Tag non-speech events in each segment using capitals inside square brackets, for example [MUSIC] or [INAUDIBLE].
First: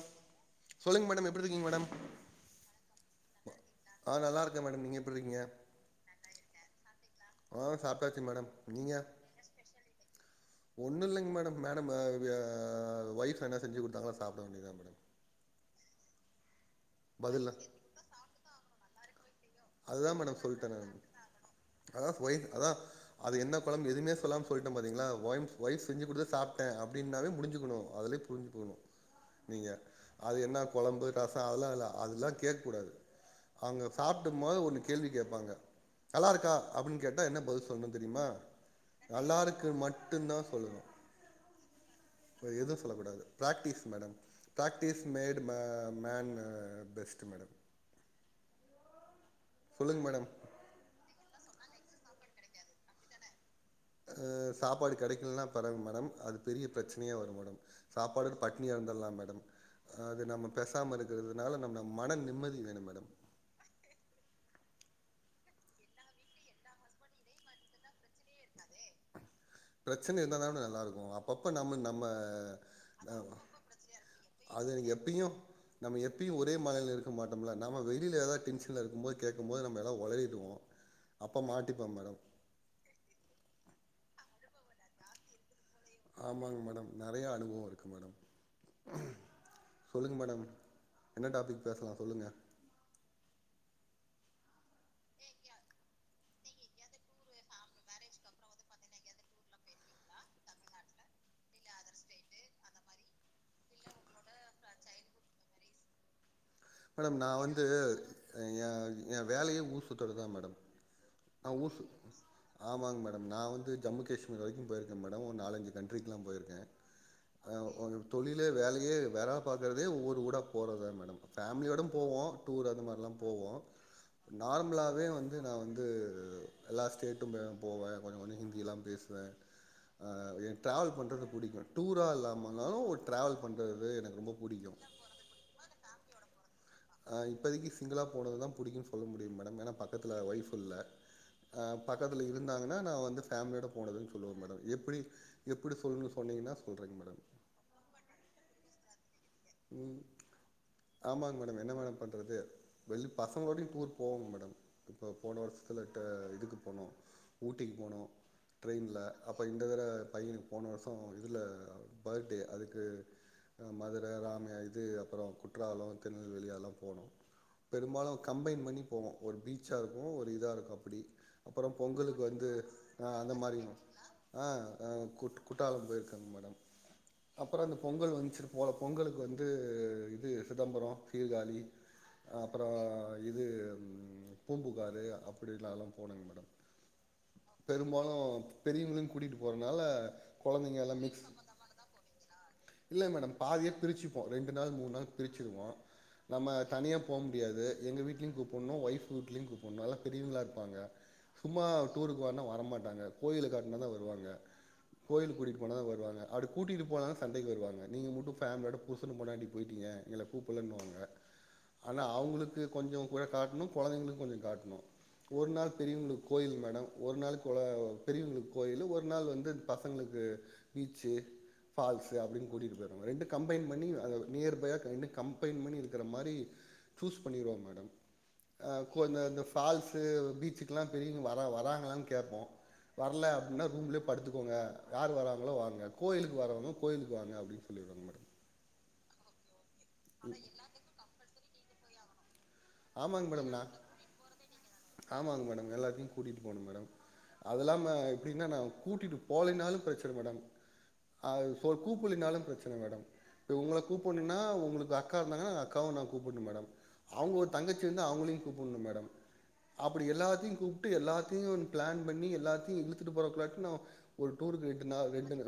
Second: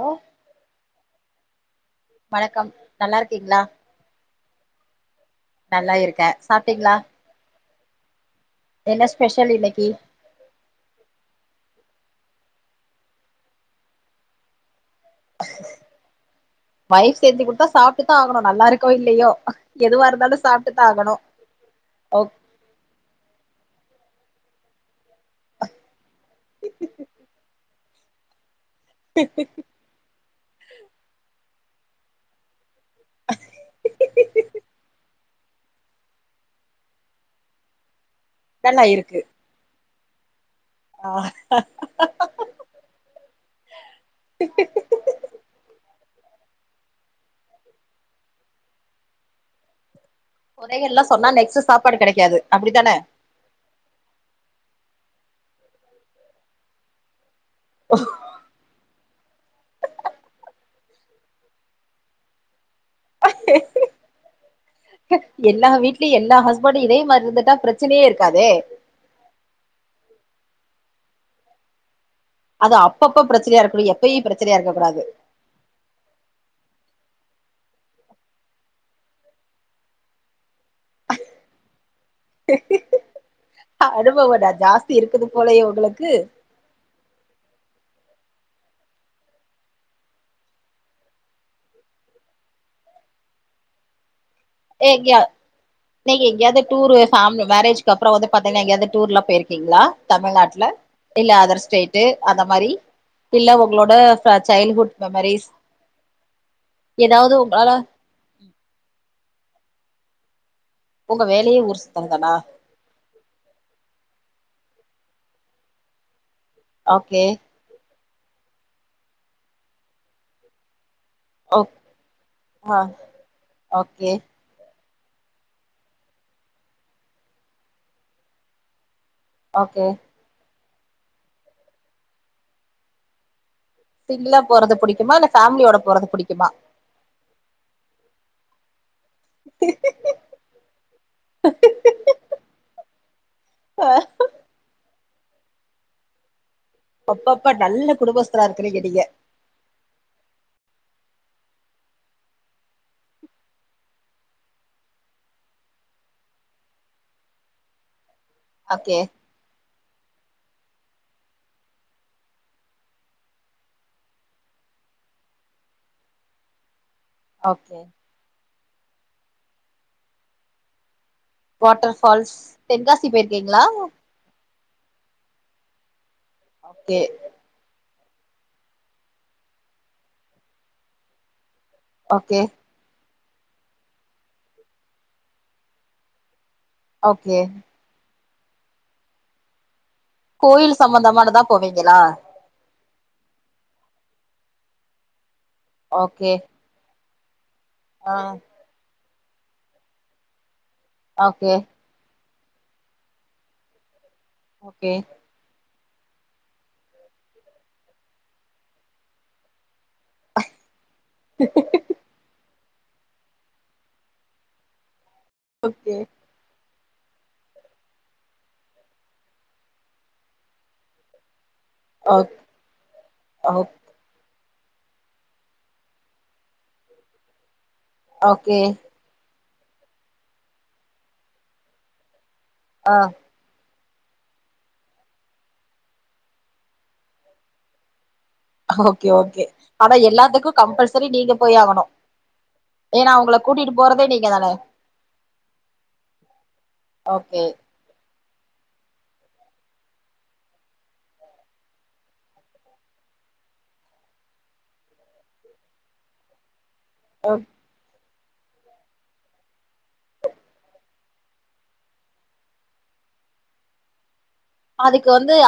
ஓ சொல்லுங்க மேடம் எப்டி இருக்கீங்க மேடம் வணக்கம் நல்லா இருக்கீங்களா ஆ நல்லாருக்கே மேடம் நீங்க எப்டிருக்கீங்க நல்லா இருக்கே சாப்ட்டீங்களா ஆ சாப்ட்டாச்சு மேடம் நீங்க என்ன ஸ்பெஷல் இன்னைக்கி ஒன்னு இல்லைங்க மேடம் மேடம் அ வ ஒய்ஃபு என்ன செஞ்சி குடுத்தாங்ளோ சாப்ட வேண்டியதா மேடம் ஒய்ஃப் செஞ்சி பதில்ல குடுத்தா சாப்ட்டு தா ஆகணோ நல்லா இருக்கோ இல்லயோ அதுதா மேடம் எதுவாருந்தாலு சொல்ட்டே சாப்ட்டு தா நானு ஆகணோ அதா ஓ ஒய் அதா அது என்ன கொழம்பு எதுவுமே சொல்லாம சொல்ட்டே பாத்தீங்களா ஒய்ம் ஒய்ஃப் செஞ்சு குடுத்த சாப்ட்டே அப்டீன்னாவே முடிஞ்சுக்கணோ அதுலயே புரிஞ்சு போணோ நீங்க அது என்ன கொழம்பு ரசோ அதலா இல்ல அதலா கேக்கூடாது அவுங்க சாப் சாப்டும் போது ஒன்னு கேள்வி கேப்பாங்க நல்லா இருக்கா அப்டீனு கேட்டா என்ன பதில் சொல்ணோ தெரியுமா நல்லா இருக்கு மட்டுந்தா சொல்லணோ ஆ ப்ப எதுவு சொல்லகூடாது பிராக்டிஸ் மேடம் பிராக்டீஸ் மேட் ம மேன்னு பெஸ்ட்டு மேடம் சொல்லுங்க மேடம் கொறைகள்லா சொன்னா நெக்ஸ்ட்டு சாப்பாடு கெடைக்காது அப்டித்தானே அ சாப்பாடு கெடைக்கலனா பரவால மேடம் அது பெரிய பிரச்சனையா வரும் மேடம் சாப்பாடு பட்னியா இருந்தர்லா மேடம் அது நம்ம பேசாம இருக்கறதுனால நம் நம்ம மன நிம்மதி வேணு மேடம் எல்லா வீட்லயு எல்லா ஹஸ்பண்டு இதே மாரி இருந்துட்டா பிரச் சனையே இருக்காதே பிரச்சன இருந்தா தான நல்லா இருக்கு அப்பப்ப நம்ம நம்ம அது அப்ப அப்ப பிரச்சனையா இருக்கூடிய எப்பைய் பிரச்சனையா அது எனக்கு இருக்ககூடாது எப்பயும் நம்ம எப்பயு ஒரே மனநில இருக்க மாட்டோம்ல நம்ம வெளில எதா டென்ஷன்ல இருக்கும்போது கேக்கபோது நம்ம எதாத் ஒளறிடுவோ அப்ப மாட்டிப்பம் மேடம் அனுபவ கொஞ்ச ஜாஸ்தி இருக்குது போலயோ உங்களுக் ஆமாங் மேடம் நறைய அனுபவோ இருக்கு மேடம் சொல்லுங்க மேடம் என்ன டாப்பிக் பேசலா சொல்லுங்க ஏ கியா நீங்க எங்கயாவ்து டூரு ஃபேமிலி மேரேஜ்க்கு அப்றோ வந்து பாத்தீங்ன்னா எங்கியாவ்து டூர்லா போய்ருக்கீங்ளா தமிழ்நாட்ல இல்ல அதர் ஸ்டேட்டு அந்த மாரி இல்ல உங்களோட ப சைல்ட்ஹூட் மெமரிஸ் மேடம் நா ஏதாவது வந்து உங்களால எ ஏ வேலயே ஊர் சுத்தறது தா மேடம் உங்க நா வேலையே ஊர் சுத் சுத்துறதானா ஆமாங் மேடம் நா வந்து ஜம்மு காஷ்மீர் வரைக்கு போயிருக்கே மேடம் ஒரு நாலஞ்சு கண்ட்ரிக்கலா போயிருக்கே ஓகே ஆ ம் தொழிலே வேலயே வேறா பாக்கறதே ஊர்வூடா போறத் தா மேடம் ஓக் ஃபேமிலியோடும் போவோ டூர் ஆ அந்த மாரிலா போவோ ஓகே நார்மலாவே வந்து நா வந்து எல்லா ஸ்டேட்டும்மே போவே கொஞ்ச கொஞ்ச ஹிந்திய்லா பேசுவே ஓகே அ எ டிராவல் பண்றது புடிக்கு டூரா இல்லாம இருந்தாலு ஒரு டிரவல் பண்றது வந்து எனக்கு ரொம்ப சிங்கிளா புடிக்கு போறது புடிக்குமா இல்ல ஃபேமிலியோட போறது புடிக்குமா ஆ இப்பதைக்கு சிங்கிளா போனது தா புடிக்குன் சொல்ல முடியுங் மேடம் ஏனா பக்கத்துல ஒய்ஃப் இல்ல அ பக்கத்துத்துல இருந்தாங்கன்னா நா வந்து ஃபேமிலியோட போனதுன் சொல்லுவே மேடம் எப்டி எப்டி சொல்லுன் சொன்னிங்கன்னா அப்பப்ப நல்ல குடும்பஸ்தரா இருக்கிறீங்க நீங்க ம் ஆமாங் மேடம் என்ன மேடம் பண்றது வெள் பசங்களோடையு டூர் போவங் மேடம் இப்போ போன வருஷத்துல டே இதுக்கு போனோ ஊட்டிக்கு போனோ ஓகே ட்ரெயின்ல அப்ப இந்த தர பைய்னுக் போன வருஷோ இதுல பர்த்டே அதுக்கு அ ம துர ராம இது அப்றோ குற்றாலோ திருநெல்வேலி அதெல்லா போனோ ஓகே பெரும்பாலு கம்பைன் பண்ணி போவோ ஒரு பீச்சா இருக்கு ஒரு இதா இருக்கு அப்டி அப்றோ வாட்டர் பொங்கலுக்கு ஃபால்ஸ் வந்து தென்காசி அ அந்த மாரி போயிருக்கீங்களா அ அ குட் குட்டாலம் போயிருக்கங்க மேடம் ஓகே அப்றோ இந்த பொங்கல் வன்ச்சு போல பொங்கலுக்கு வந்து இது சிதம்பரோ சீர்காழி ஓகே அப்றோ இது ம் பூம்புகார் அப்டி நாலா போனங்க மேடம் ஓகே பெரும்பாலு பெரியவங்ளையு கூட்டிட்டு போறனால கோயில் கொழந்தைங்க எல்லா மிக்ஸ் சம்மந்தமானதா போவீங்களா இல்ல மேடம் பாதியா பிரிச்சுப்போ ரெண்டு நாள் மூண் நாள் பிரிச்சிருவோ ஓகே நம்ம தனியா போ முடியாது எங்க ஆ வீட்லயு கூப்புட்ணு ஒய்ஃப் வீட்லயு கூப்புட்ணு எல்லா பெரியவங்களா இருப்பாங்க ஓகே சும்மா டூருக்கு வான்னா வரமாட்டாங்க கோயில காட்னா தா வருவாங்க ஓகே கோயில் கூட்டிட் போனா வருவாங்க அப்டி கூட்டிட்டு போலன சண்டைக்கி வருவாங்க நீங்க மட்டு ஃபேமிலியோட புருசனு பொண்டாட்டியு போய்ட்டீங்க எங்கள கூப்புல்லம்பாங்க [INAUDIBLE] ஆனா அவுங்குளுக்கு கொஞ்சம் கூட காட்னு கொழந்தைங்களுக்கு கொஞ்ச காட்னு ஒரு நாள் ஓகே பெரியவங்ளுக் கோயில் மேடம் ஒரு நாள் கொல பெரியவங்ளுக் கோயிலு ஒரு நாள் வந்து பசங்ளுக்கு பீச்சு ஓ ஃபால்ஸ்ஸு அப்டின் கூட்டிட் போயிர்னு ரெண்டு ஓ கம்பைன் பண் ணி அது நியர்பையா ரெண்டு கம்பைன் பண்ணிருக்கற மாரி சூஸ் பண்ணிருவ மேடம் ஓகே அ கொ இந்த இந்த ஃபால்ஸு பீச்சுக்லா பெரியவ்ங்க வர வராங்ளான் கேப்போ ஆ வர்ல அப்டினா ரூம்லே படுத்துக்கோங்க யார் வராங்களோ வாங்க கோயிலுக்கு வரவுங்க கோயிலுக்கு வாங்க அப்டின் சொல்லிருவன் மேடம் ஓகே ஓகே ஆனா எல்லாத்துக்கு கம்பல்சரி நீங்க போயாகணு ஏன்னா அவுங்கள கூட்டிட்டு போறதே நீங்க தான ஆமாங் மேடம் எல்லாத்தையும் கூட்டிட்டு போணும் மேடம் ஓகே அதுல்லாம அப்டின்னா நா கூட்டிட்டு போலேனாலும் பிரச்சன மேடம் அ சோ கூப்புலினாலு பிரச்சன மேடம் இப்ப உங்கள கூப்புன்னுன்னா உங்குளுக்கு அக்கா இருந்தாங்கன்னா அக்காவு நா கூப்புன்னு மேடம் அவுங்க ஒரு தங்கச்சி இருந்தா அவுங்களையு கூப்புன்னு மேடம் அப்டி எல்லாத்தையு கூப்ட்டு எல்லாத்தையு ப்ளான் பண்ணி எல்லாத்தையு இழுத்துட்டு போறக்குள்ளாட்டி நா ஒரு டூருக்கு எட்டு நாள் ரெண்ட்டுங்க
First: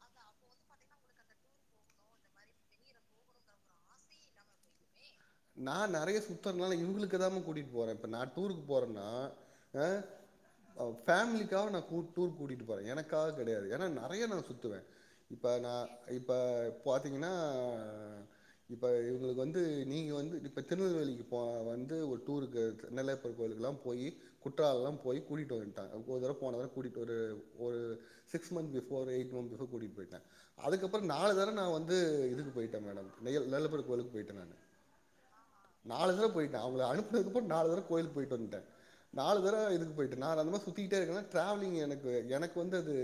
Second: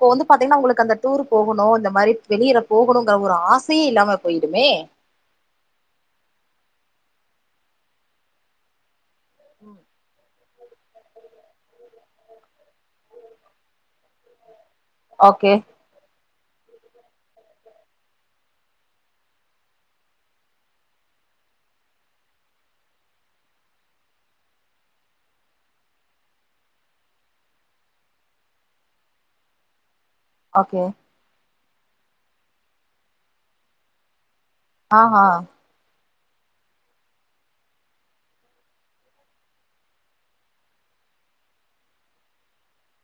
இப்ப வந்து பாத்தீங்ன்னா உங்குளுக்கு அந்த டூர்ரு போகணும் இந்த மாரி வெளியில போகணுங்குற ஒரு ஆசையே இல்லாம போய்டுமே நா நெறைய சுத்தர்னால இவுங்குளுக்கு தாம கூட்டிட் போற இப்ப நா டூருக்கு போறன்னா அ அ ஃபேமிலிக்காவ நா கு டூர் கூட்டிட்டு போறே எனக்காக கெடையாது ஏனா நெறைய நா சுத்துவ இப்ப ஓகே நா இப்ப பாத்தீங்ன்னா இப்ப இவுங்குளுக்கு வந்து நீங்க வந்து இப்ப திருநெல்வேலிக்கு போ வந்து ஒரு டூருக்கு நெல்லையப்பர் கோயிலுக்லா போயி குற்றால்லாம் போயி கூட்டிட்டு வந்ட்டாங்க ஒரு தடவ போன கூட்டிட்டு போ ஒரு ஒரு சிக்ஸ் மந்த் பிஃபோர்ரே எயிட் மந்த் பிஃபோர் கூட்டிட் போயிட்ட ஓகே அதுக்கப்பறம் நாலு தர நா வந்து இதுக்கு போயிட்ட மேடம் நெய்யல் நெல்லப்பர் கோயிலுக்கு போயிட்ட நானு அ ஆ நாலு தடவ போயிட்ட அவுங்கள அனுப்புனதுக்கப்பு நாலு தர கோயிலுக் போய்ட்டு வந்ட்ட நாலு தரவ இதுக்கு போயி்ட்டு நா நல்லா சுத்திக்கிட்டே இருக்க ட்ராவலிங் எனக்கு எனக்கு வந்து அது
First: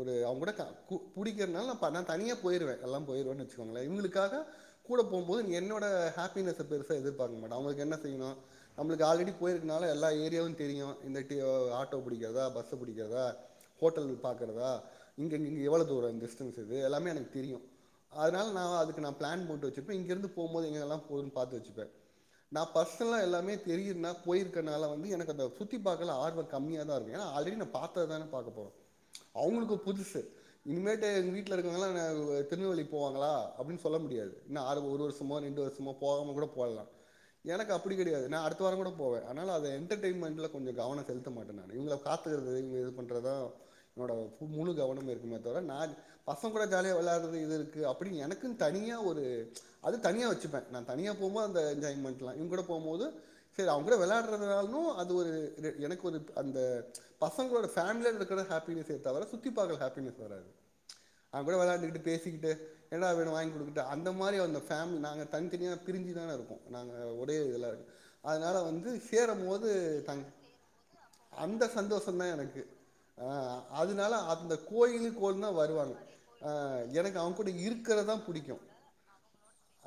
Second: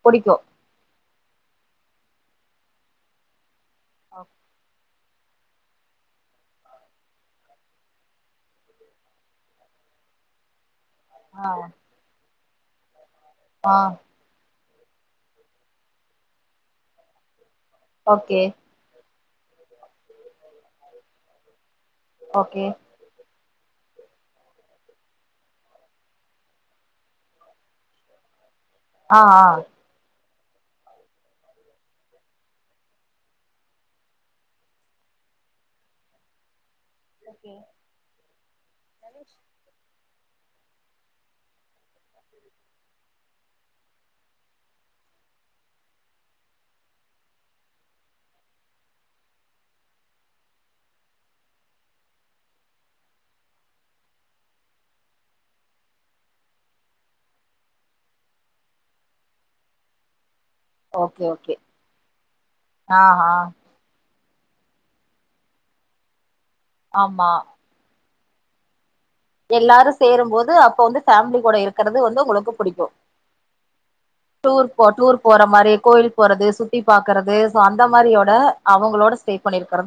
ஒரு புடிக்கு அவுங்கூட க கு புடிக்கறனால நா நா தனியா போயிருவ எல்லா போயிருவ வச்சுக்கோங்ளே இவுங்குளுக்காக கூட போம்போது என்னோட ஹாப்பினஸ்ஸ பெருசா எதிர்பாக்க மாட்ட அவங்களுக்கு என்ன செய்னோ நம்ளுக்கு ஆல்ரெடி போயிருக்கனால எல்லா ஏரியாவு தெரியு இந்தட்டி ஆ ஆட்டோ புடிக்காதா பஸ்ஸு புடிக்காதா ஆ ஹோட்டல் பாக்கறதா இங்கங்க எவ்ளோ தூர டிஸ்டன்ஸ் இது எல்லாமே எனக்கு தெரியு ஓகே அதுனால நா அதுக்கு நா பிளான் போட்டு வச்சுப்ப இங்கேருந்து போம்போது எங்கெங்கெல்லா போதுனு பாத்து வச்சுப்ப நா ஓகே பஸ்ட் துவா எல்லாமே தெரியுன்னா போயிருக்கனால வந்து எனக்கு அந்த சுத்தி பாக்கல ஆர்வ கம்மியதாருக்கு ஏன்னா ஆல்ரெடி நா பாத் த் தான பாக்க போறோ ஆ ஆ அவுங்குளுக்கு அது புதுசு இனிமேட்டு எங்க வீட்ல இருக்கவுங்களா திருநெல்வேலி போவாங்களா அப்டின் சொல்ல முடியாது இன்னு ஆறு ஒரு வர்ஷ் ஷமோ ரெண்டு வருஷமோ போவாம கூட போல்லா எனக்கு அப்பிடி கெடையாது நா அடுத்த வாரங்கூட போவ அனால அத எந் என்டர்டெய்ன்மெண்ட்ல கொஞ்ச கவன செலுத்த மாட்டே நானு இவுங்ள காத்துக்கறது இவ இது பண்றதா என்னோட ஃபுல் முழு கவனமு இருக்குமே தவிர நா பசங்ளோட ஜாலியா வெளாட்றது இது இருக்கு அப்பிடின் எனக்குன் தனியா ஒரு அது தனியா வச்சுப்ப நா தனியா போம்போது அந்த என்ஜாய்மெண்ட்லா இவுங்கூட போம்போது செரி அவுங்கூட வெளாடுறதுனாலு அது ஒரு எனக்கு ஒரு அந்த பசங்களோட ஃபேமிலியோட்ருக்குற ஹாப் பினஸ தவர சுத்தி பாக்க ஹாப்பினஸ் வராது ஓகே ஓகே அவுங்கூட வெளாண்டுக்கிட்டு பேசிக்கிட்டு ஆ என்னடா ஆ வேணு வாங்கி குடுக்கட்டு அந்த மாரி அந்த ஃபேம்லி நாங்க தனித்தனியா பிரிஞ்சுதான இருக்கோ நாங்க ஆமா ஒரே இதுல அதுனால வந்து தேறம்மோது எல்லாரு சேரும்போது அப்ப வந்து ஃபேமிலி கூட அந்த இருக்கறது வந்து சந்தோஷந்தா உங்களுக்கு எனக்கு புடிக்கு அ அதனால அந்த டூர் போ டூர் போற கோயிலுக்கோல்னா மாரி வருவாங்க கோயில் அ எனக்கு அவுங்க கூட இருக்குறதா த அவங்களோட சே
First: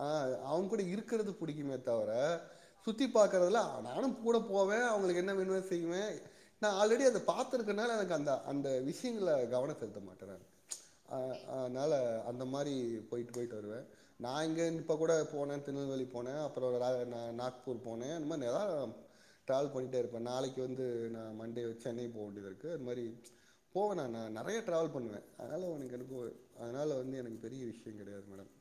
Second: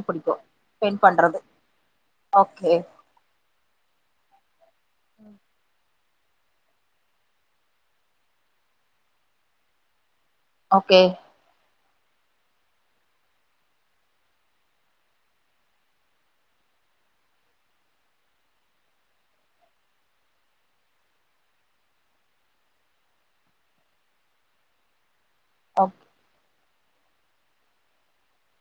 ஆ அவுங்க கூட இருக்குறது புடிக்குமே தவர ஓகே சுத்தி பாக்குறதுல நானு கூட போவே அவங்களுக்கு என்ன வேணுமோ செய்வே நா ஆல்ரெடி அத பாத்திருக்கறனால எனக்கு அந்த அந்த விஷயங்கள்ல கவன செலுத்த மாட்ட நானு ஓகே அ அதனால அந்த மாரி போய்ட்டு போய்ட்டு வருவ நா இங்க இப்ப கூட போன திருநெல்வேலி போன அப்பறோ ரா நாக்பூர் போன அந்த மாரி எதா ட்ராவல் பண்டே இருப்ப நாளைக்கு வந்து நா மண்டே சென்னை போ வேண்டியது இருக்கு அது மாரி போவே நா நா நெறைய ட்ராவல் பண்ணுவே அதனால உனக்கு ஓக் அனுப்புவே அதனால வந்து எனக்கு பெரிய விஷய கெடையாது மேடம்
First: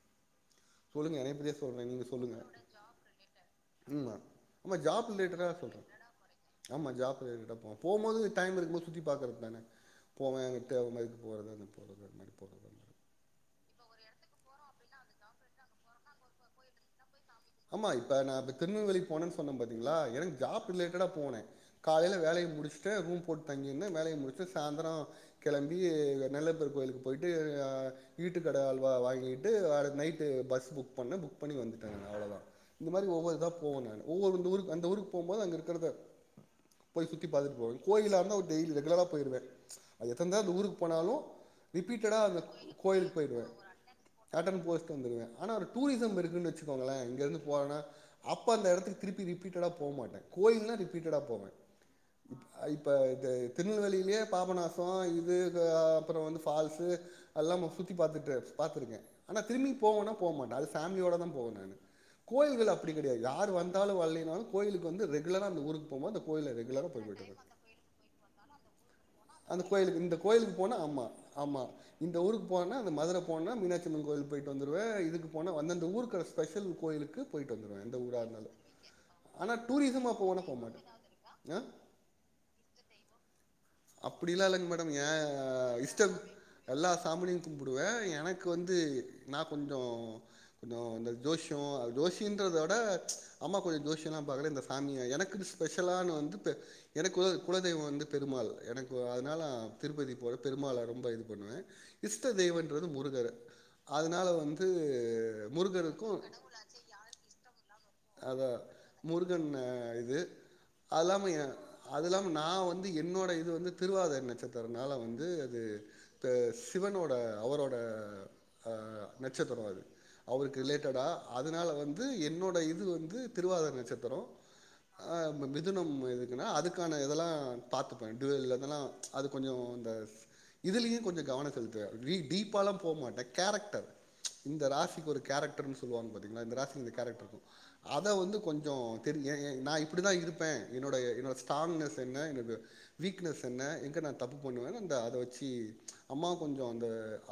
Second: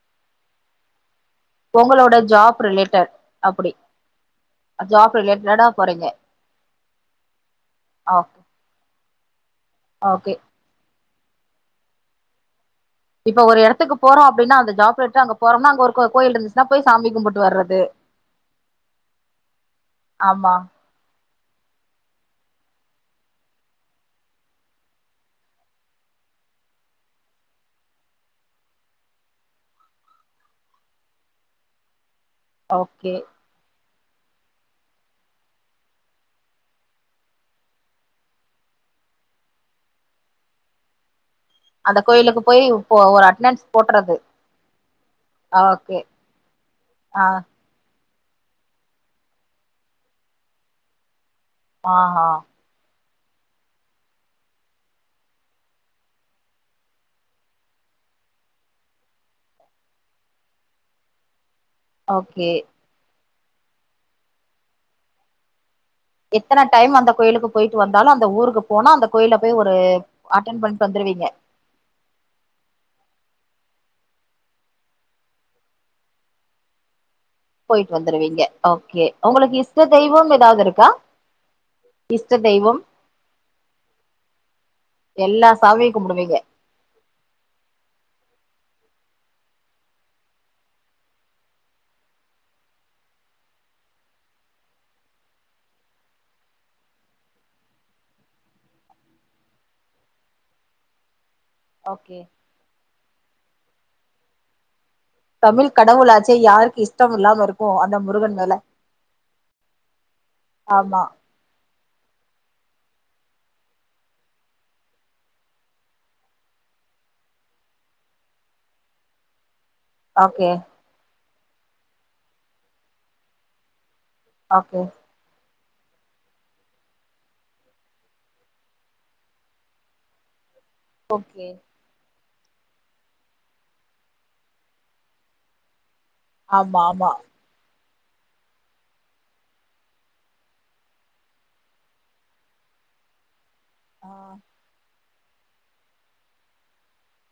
சொல்லுங்க நெறய பிளேஸ் தோழரே நீங்க உங்களோட சொல்லுங்க ஜாப் ரிலேட்டட் அப்டி ம்மா ஆமா ஜாப் ரிலேட்டடா சொல்ற ஆமா ஜாப் ரிலேட்டடாப்பா போம்போது ஓகே டைம் இருக்குபோது சுத்தி பாக்குறது தான ஓகே போவே அங்க தேவ இல்லாதது போறது அந்த போறது அந்த மாரி போறது அந்த இப்ப ஒரு எடத்துக்கு போறோ அப்டின்னா அந்த ஜாப் லெட்டர் அங்க போறோம்னா அங்க ஒரு கோயில் இருந்துச்சன்னா போய் சாமிகும்புட் ஆமா இப்ப நா இப்ப திருநெல்வேலிக்கு போனேன் சொன்னே பாத்தீங்ளா எனக்கு ஆமா ஜாப் ரிலேட்டடா போனே காலைல வேலய முடிச்சுட்டு ரூம் போட்டு தங்கியிருந்த வேலய முடிச்சுட்டு சாந்தரோ கெளம்பி நெல்லையப்பர் கோயிலுக்கு போயிட்டு ஈட்டு கட அல்வா வாங்கிட்டு நைட்டு பஸ் புக் பண்ண புக் பண்ணி வந்துட்டங்க அவ்ளதா இந்த மாரி ஓகே ஒவ்வொரு இதா போவ நானு ஒவ்வொரு ஊரு அந்த ஊருக்கு அங்க இருக்கிறத போய் சுத்தி பாத்துட்டு போவ கோயிலா இருந்தா டெய்லி ரெகுலரா போய்டுவ அது எத்தன தடவ அந்த ஊருக்கு போனாலு ரிபீட்டடா அந்த கோயிலுக்கு போய் இப்போ கோயிலுக்கு ஒரு போய்டுவ அட்டனன்ஸ் போட்றது அட்டன் போஸ்ட் வந்துருவே ஆனா ஒரு ஓகே டூரிசம் இருக்குன் வச்சுக்கோங்களே இங்க ஆ இருந்து போ அப்பறனா அப்ப அந்த இடத்துக் திருப்பி ரிப்பீட்டடா போ மாட்ட கோயில்னா ரிபீட்டடா போவ ஆ ஹ இப்ப இது திருநெல்வேலிலயே பாபநாச இது அப்பற வந்து ஃபால்ஸு எல்லாமே சுத்தி பாத்துட்டு பாத்திருக்கே ஆனா திரும்பி போவனா போ மாட்ட அது ஃபேமிலியோட தா போவே நானு ஓகே கோயில்கள் அப்டி கெடையாது யார் வந்தாலு வர்ல்லனாலு கோயிலுக்கு வந்து ரெகுலரா அந்த ஊருக் போம்போது அந்த கோயில எத்தன ரெகுலரா டைம் போய் அந்த [INAUDIBLE] கோயிலுக்கு போயிட்டு வந்தாலு அந்த ஊருக்கு போனா அந்த கோயில போய் அந்த ஒரு கோயிலுக் இந்த கோயிலுக்கு அட்டன் போனா பண்ணிட்டு ஆமா வந்துருவீங்க ஆமா இந்த ஊருக்கு போனா அந்த மதுர போனா மீனாட்சி அம்மன் கோயிலுக் போயிட்டு வந்துருவ இதுக்கு போனா அந்தந்த ஊருக் ஸ்பெஷல் கோயிலுக் போய்ட்டு வந்துருவீங்க ஓகே உங்களுக்கு இஷ்ட தெய்வ எதாது இருக்கா ந இஷ்ட தெய்வம் அப்டிலா இல்லங் மேடம் ஏ எல்லா சாமியு இஷ்டக் கும்பிடுவீங்க எல்லா சாமிடயு கும்புடுவ எனக்கு வந்து நா கொஞ்சோ கொஞ்சோ இந்த ஜோசியே அது ஜோசின்றத விட அம்மா கொஞ்சோ ஜோசியெல்லா பாக்குற இந்த சாமிய எனக்கு ஸ்பெஷலான வந்து எனக்கு குலதெய்வ வந்து பெருமாள் எனக்கு அதனால திருப்பதி போ பெருமாள ரொம்ப இது பண்ணுவ ஓகே இஷ்ட தெய்வன்றது முருகர் அதுனால வந்து தமிழ் முருகருக்கு கடவுளாச்சே யாருக் இஷ்ட இல்லாம இருக்கு அந்த முருகன் அதா மேல முருகன் இது ஆமா அல்லாம ஏ அது இல்லாம நா வந்து என்னோட இது வந்து திருவாதயர் நச்சத்திரனால வந்து அது த்து சிவனோட அவரோட அ நச்சத்திரோ அது ஓகே அவருக்கு ரிலேட்டடா அதுனால வந்து என்னோட இது வந்து திருவாதர் நச்சத்திரோ ஓகே ஆ மிதுனும் இதுக்குன்னா அதுக்கான இதெல்லா பாத்துப்பே டுயுல் இதெல்லா அது கொஞ்சோ அந்த இதுலியு கொஞ்ச ஓகே கவன செலுத் துவ வி டீப்பாலா போ மாட்டே கேரக்டர் இந்த ராசிக்கு ஒரு கேரக்டர்னு சொல்லுவாங்க பாத் திங்களா இந்த ஆமா ராசிக்கு இந்த ஆமா கேரக்ட்ருக்கு அத வந்து கொஞ்சோ தெரிய ஏ ஏ நா இப்டிதா இருப்பே என்னோடய என்னோ ஸ்ட்ராங்னஸ் என்ன என்னோட வீக்னஸ் என்ன எங்க ஆ நா தப்பு பண்ணுவேனு அந்த அத வெச்சு அம்மா கொஞ்சோ அந்த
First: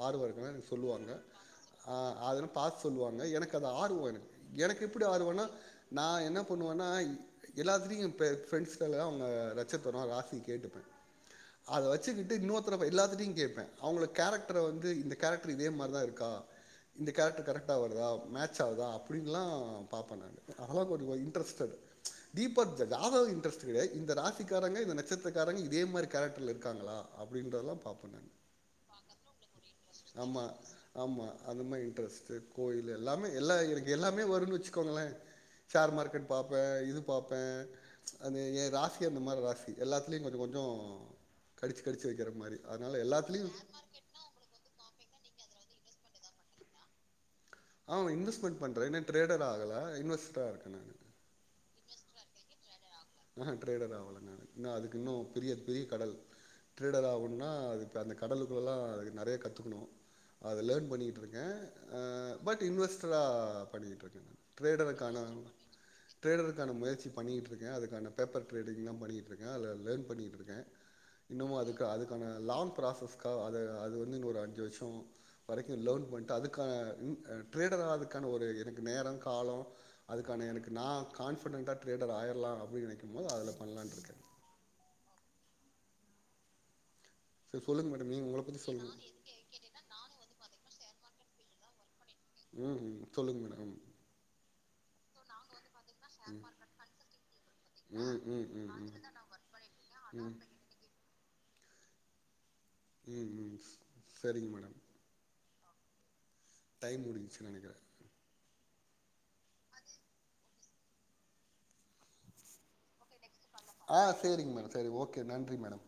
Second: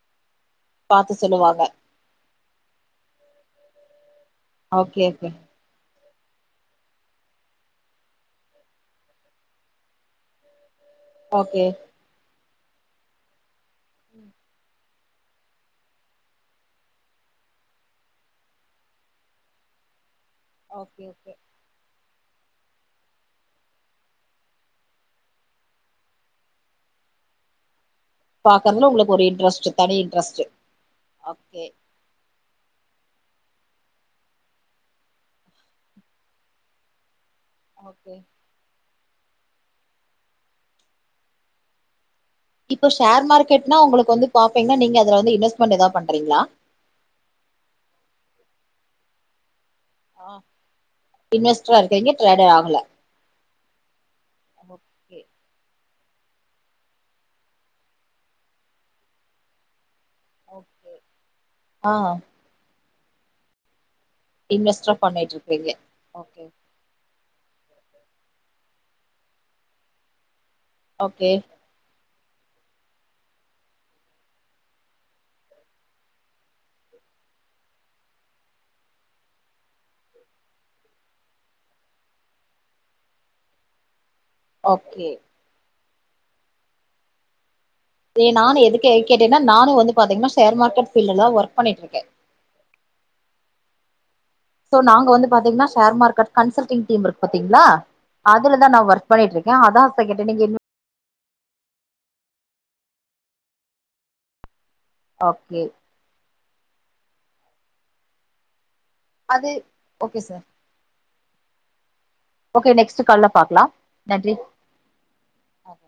ஆர்வொ இருக்குனா எனக்கு சொல்லுவாங்க பாத்து சொல்லுவாங்க ஆ அதெலா பா சொல்லுவாங்க எனக்கு அது ஆர்வோ எனக்கு எனக்கு ஓகே எப்டி ஓகே ஆர்வோனா நா என்ன பண்ணுவன்னா இ எல்லாத்துலயு இப்ப ஃப்ரெண்ட்ஸ்கல்லா அவங்க நச்சத்ரோ ராசி கேட்டுப்பே ஓகே அத வச்சுக்கிட்டு இன்னொரு தர எல்லாத்திட்டயு கேப்பே அவங்கள கேரக்டர வந்து இந்த கேரக்டர் இதே மாரிதா இருக்கா இந்த கேரக்டர் கரெக்ட்டா வருதா மேட்ச் ஆவுதா அப்டின்லா பாப்ப நானு அதெல்லா ஓகே கொஞ்சோ ஓகே இன்ட்ரெஸ்ட்டட் தீபக் ஜ ஜாதக இன்ட்ரெஸ்ட் கெடயா இந்த ராசிக்காரங்க இந்த நட்சத்திரக்காரங்க இதே மாரி கேரக்டர்ல இருக்காங்களா அப்டின்றதல்லா பாப்ப நானு பாக்கறதுல உங்களுக்கு ஒரு இன்ட்ரெஸ்ட் தனி இன்ட்ரெஸ்ட் ஆமா ஆமா அந்த ஓகே மாரி இன்ட்ரெஸ்ட்டு கோயில் எல்லாமே எல்லா எனக்கு எல்லாமே வருனு வெச்சுக்கோங்களே ஷேர் மார்க்கெட் பாப்பே இது பாப்பே ஓகே அது ஏ ராச் கு அந்த மாரி ராசி எல்லாத்துலயு கொஞ்சோ கொஞ்சோ கடிச்சு கடிச்சு வைக்கிற மாரி இப்போ அதனால ஷேர் எல்லாத்துலயு மார்கெட்னா உங்களுக்கு வந்து மார்க்கெட்னா பாப்பீங்னா நீங்க அதுல வந்து இன்வஸ்மென்ட் எதா உங்களுக்கு பண்றீங்ளா வந்து பாப்பீங்கன்னா ஆ இன்வெஸ்ட்மெண்ட் பண்றே இன்னு ட்ரேடர் ஆகல இன்வெஸ்ட்ரா இருக்க நானு இன்வெஸ்ட்ரா இருக்கீங்க ட்ரேடர் ஆகல ஆ ட்ரேடர் ஆவல நானு இன்னு அதுக்கு இன்னு ஓகே பெரிய பெரிய கடல் ட்ரேடர் ஆவன்னா அதுக்கு அந்த கடலுக்குள்ளலா அதுக்கு நெறைய கத்துக்கணு அத லேர்ன் ஓகே பண்ணிக்கிட்டு இருக்கே ஆ பட் இன்வெஸ்டரா பண்ணிக்கிட்ருக்கே நா இன்வெஸ்டா ட்ரேடருக்கான பண்ணிட்டு இருக்கீங்க ஓகே ட்ரேடருக்கான முயற்சி பண்ணிட்ருக்கே அதுக்கான பேப்பர் ட்ரேடிங்லா பண்ணிட்ருக்கே அதுல லேர்ன் பண்ணிட்ருக்கே ஓகே இன்னமு அதுக்கு அதுக்கான லாங் ப்ராசஸ்க்கா அது அது வந்து இன்னு ஒரு அஞ்சு வருஷோ வரைக்கு லேர்ன் பண்ட்டு அதுக்கான இ ட்ரேடர் ஆறதுக்கான ஒரு எனக்கு நேரோ காலோ அதுக்கான எனக்கு நா கான்ஃபிடன்ட்டா ட்ரேடர் ஆயிரலா அப்டினு நெனைக்கும்போது அதுல பண்லான்ட்ருக்கே ஓகே சர் சொல்லுங்க மேடம் நீங்க உங்கள பத்தி சொல்லுங்க பாத்தீங்னா ஷேர் மார்கட் ஃபீல்லல்லா ஒர்க் பண்ணிட்ருக்கே ம் ஹும் சொல்லுங்க மேடம் சோ நாங்க வந்து பாத்தீங்கன்னா ஷேர் மார்கட் ம் கன்சல்டிங் டீம் இருக் பாத்தீங்ளா ம் ம் அதுலதா ம் ம் நா ஒர்க் பண்ணிட்டு இருக்கே அதா இப்ப கேட்டே ம் ம் நீங்க இன் ம் ம் சரிங்க மேடம் ஓகே டைம் முடிஞ்சு நெனக்கிற அது ஓகே சார் ஓகே நெக்ஸ்ட்டு கால்ல பாக்லா நன்றி செரி ஓகே நன்றி மேடம்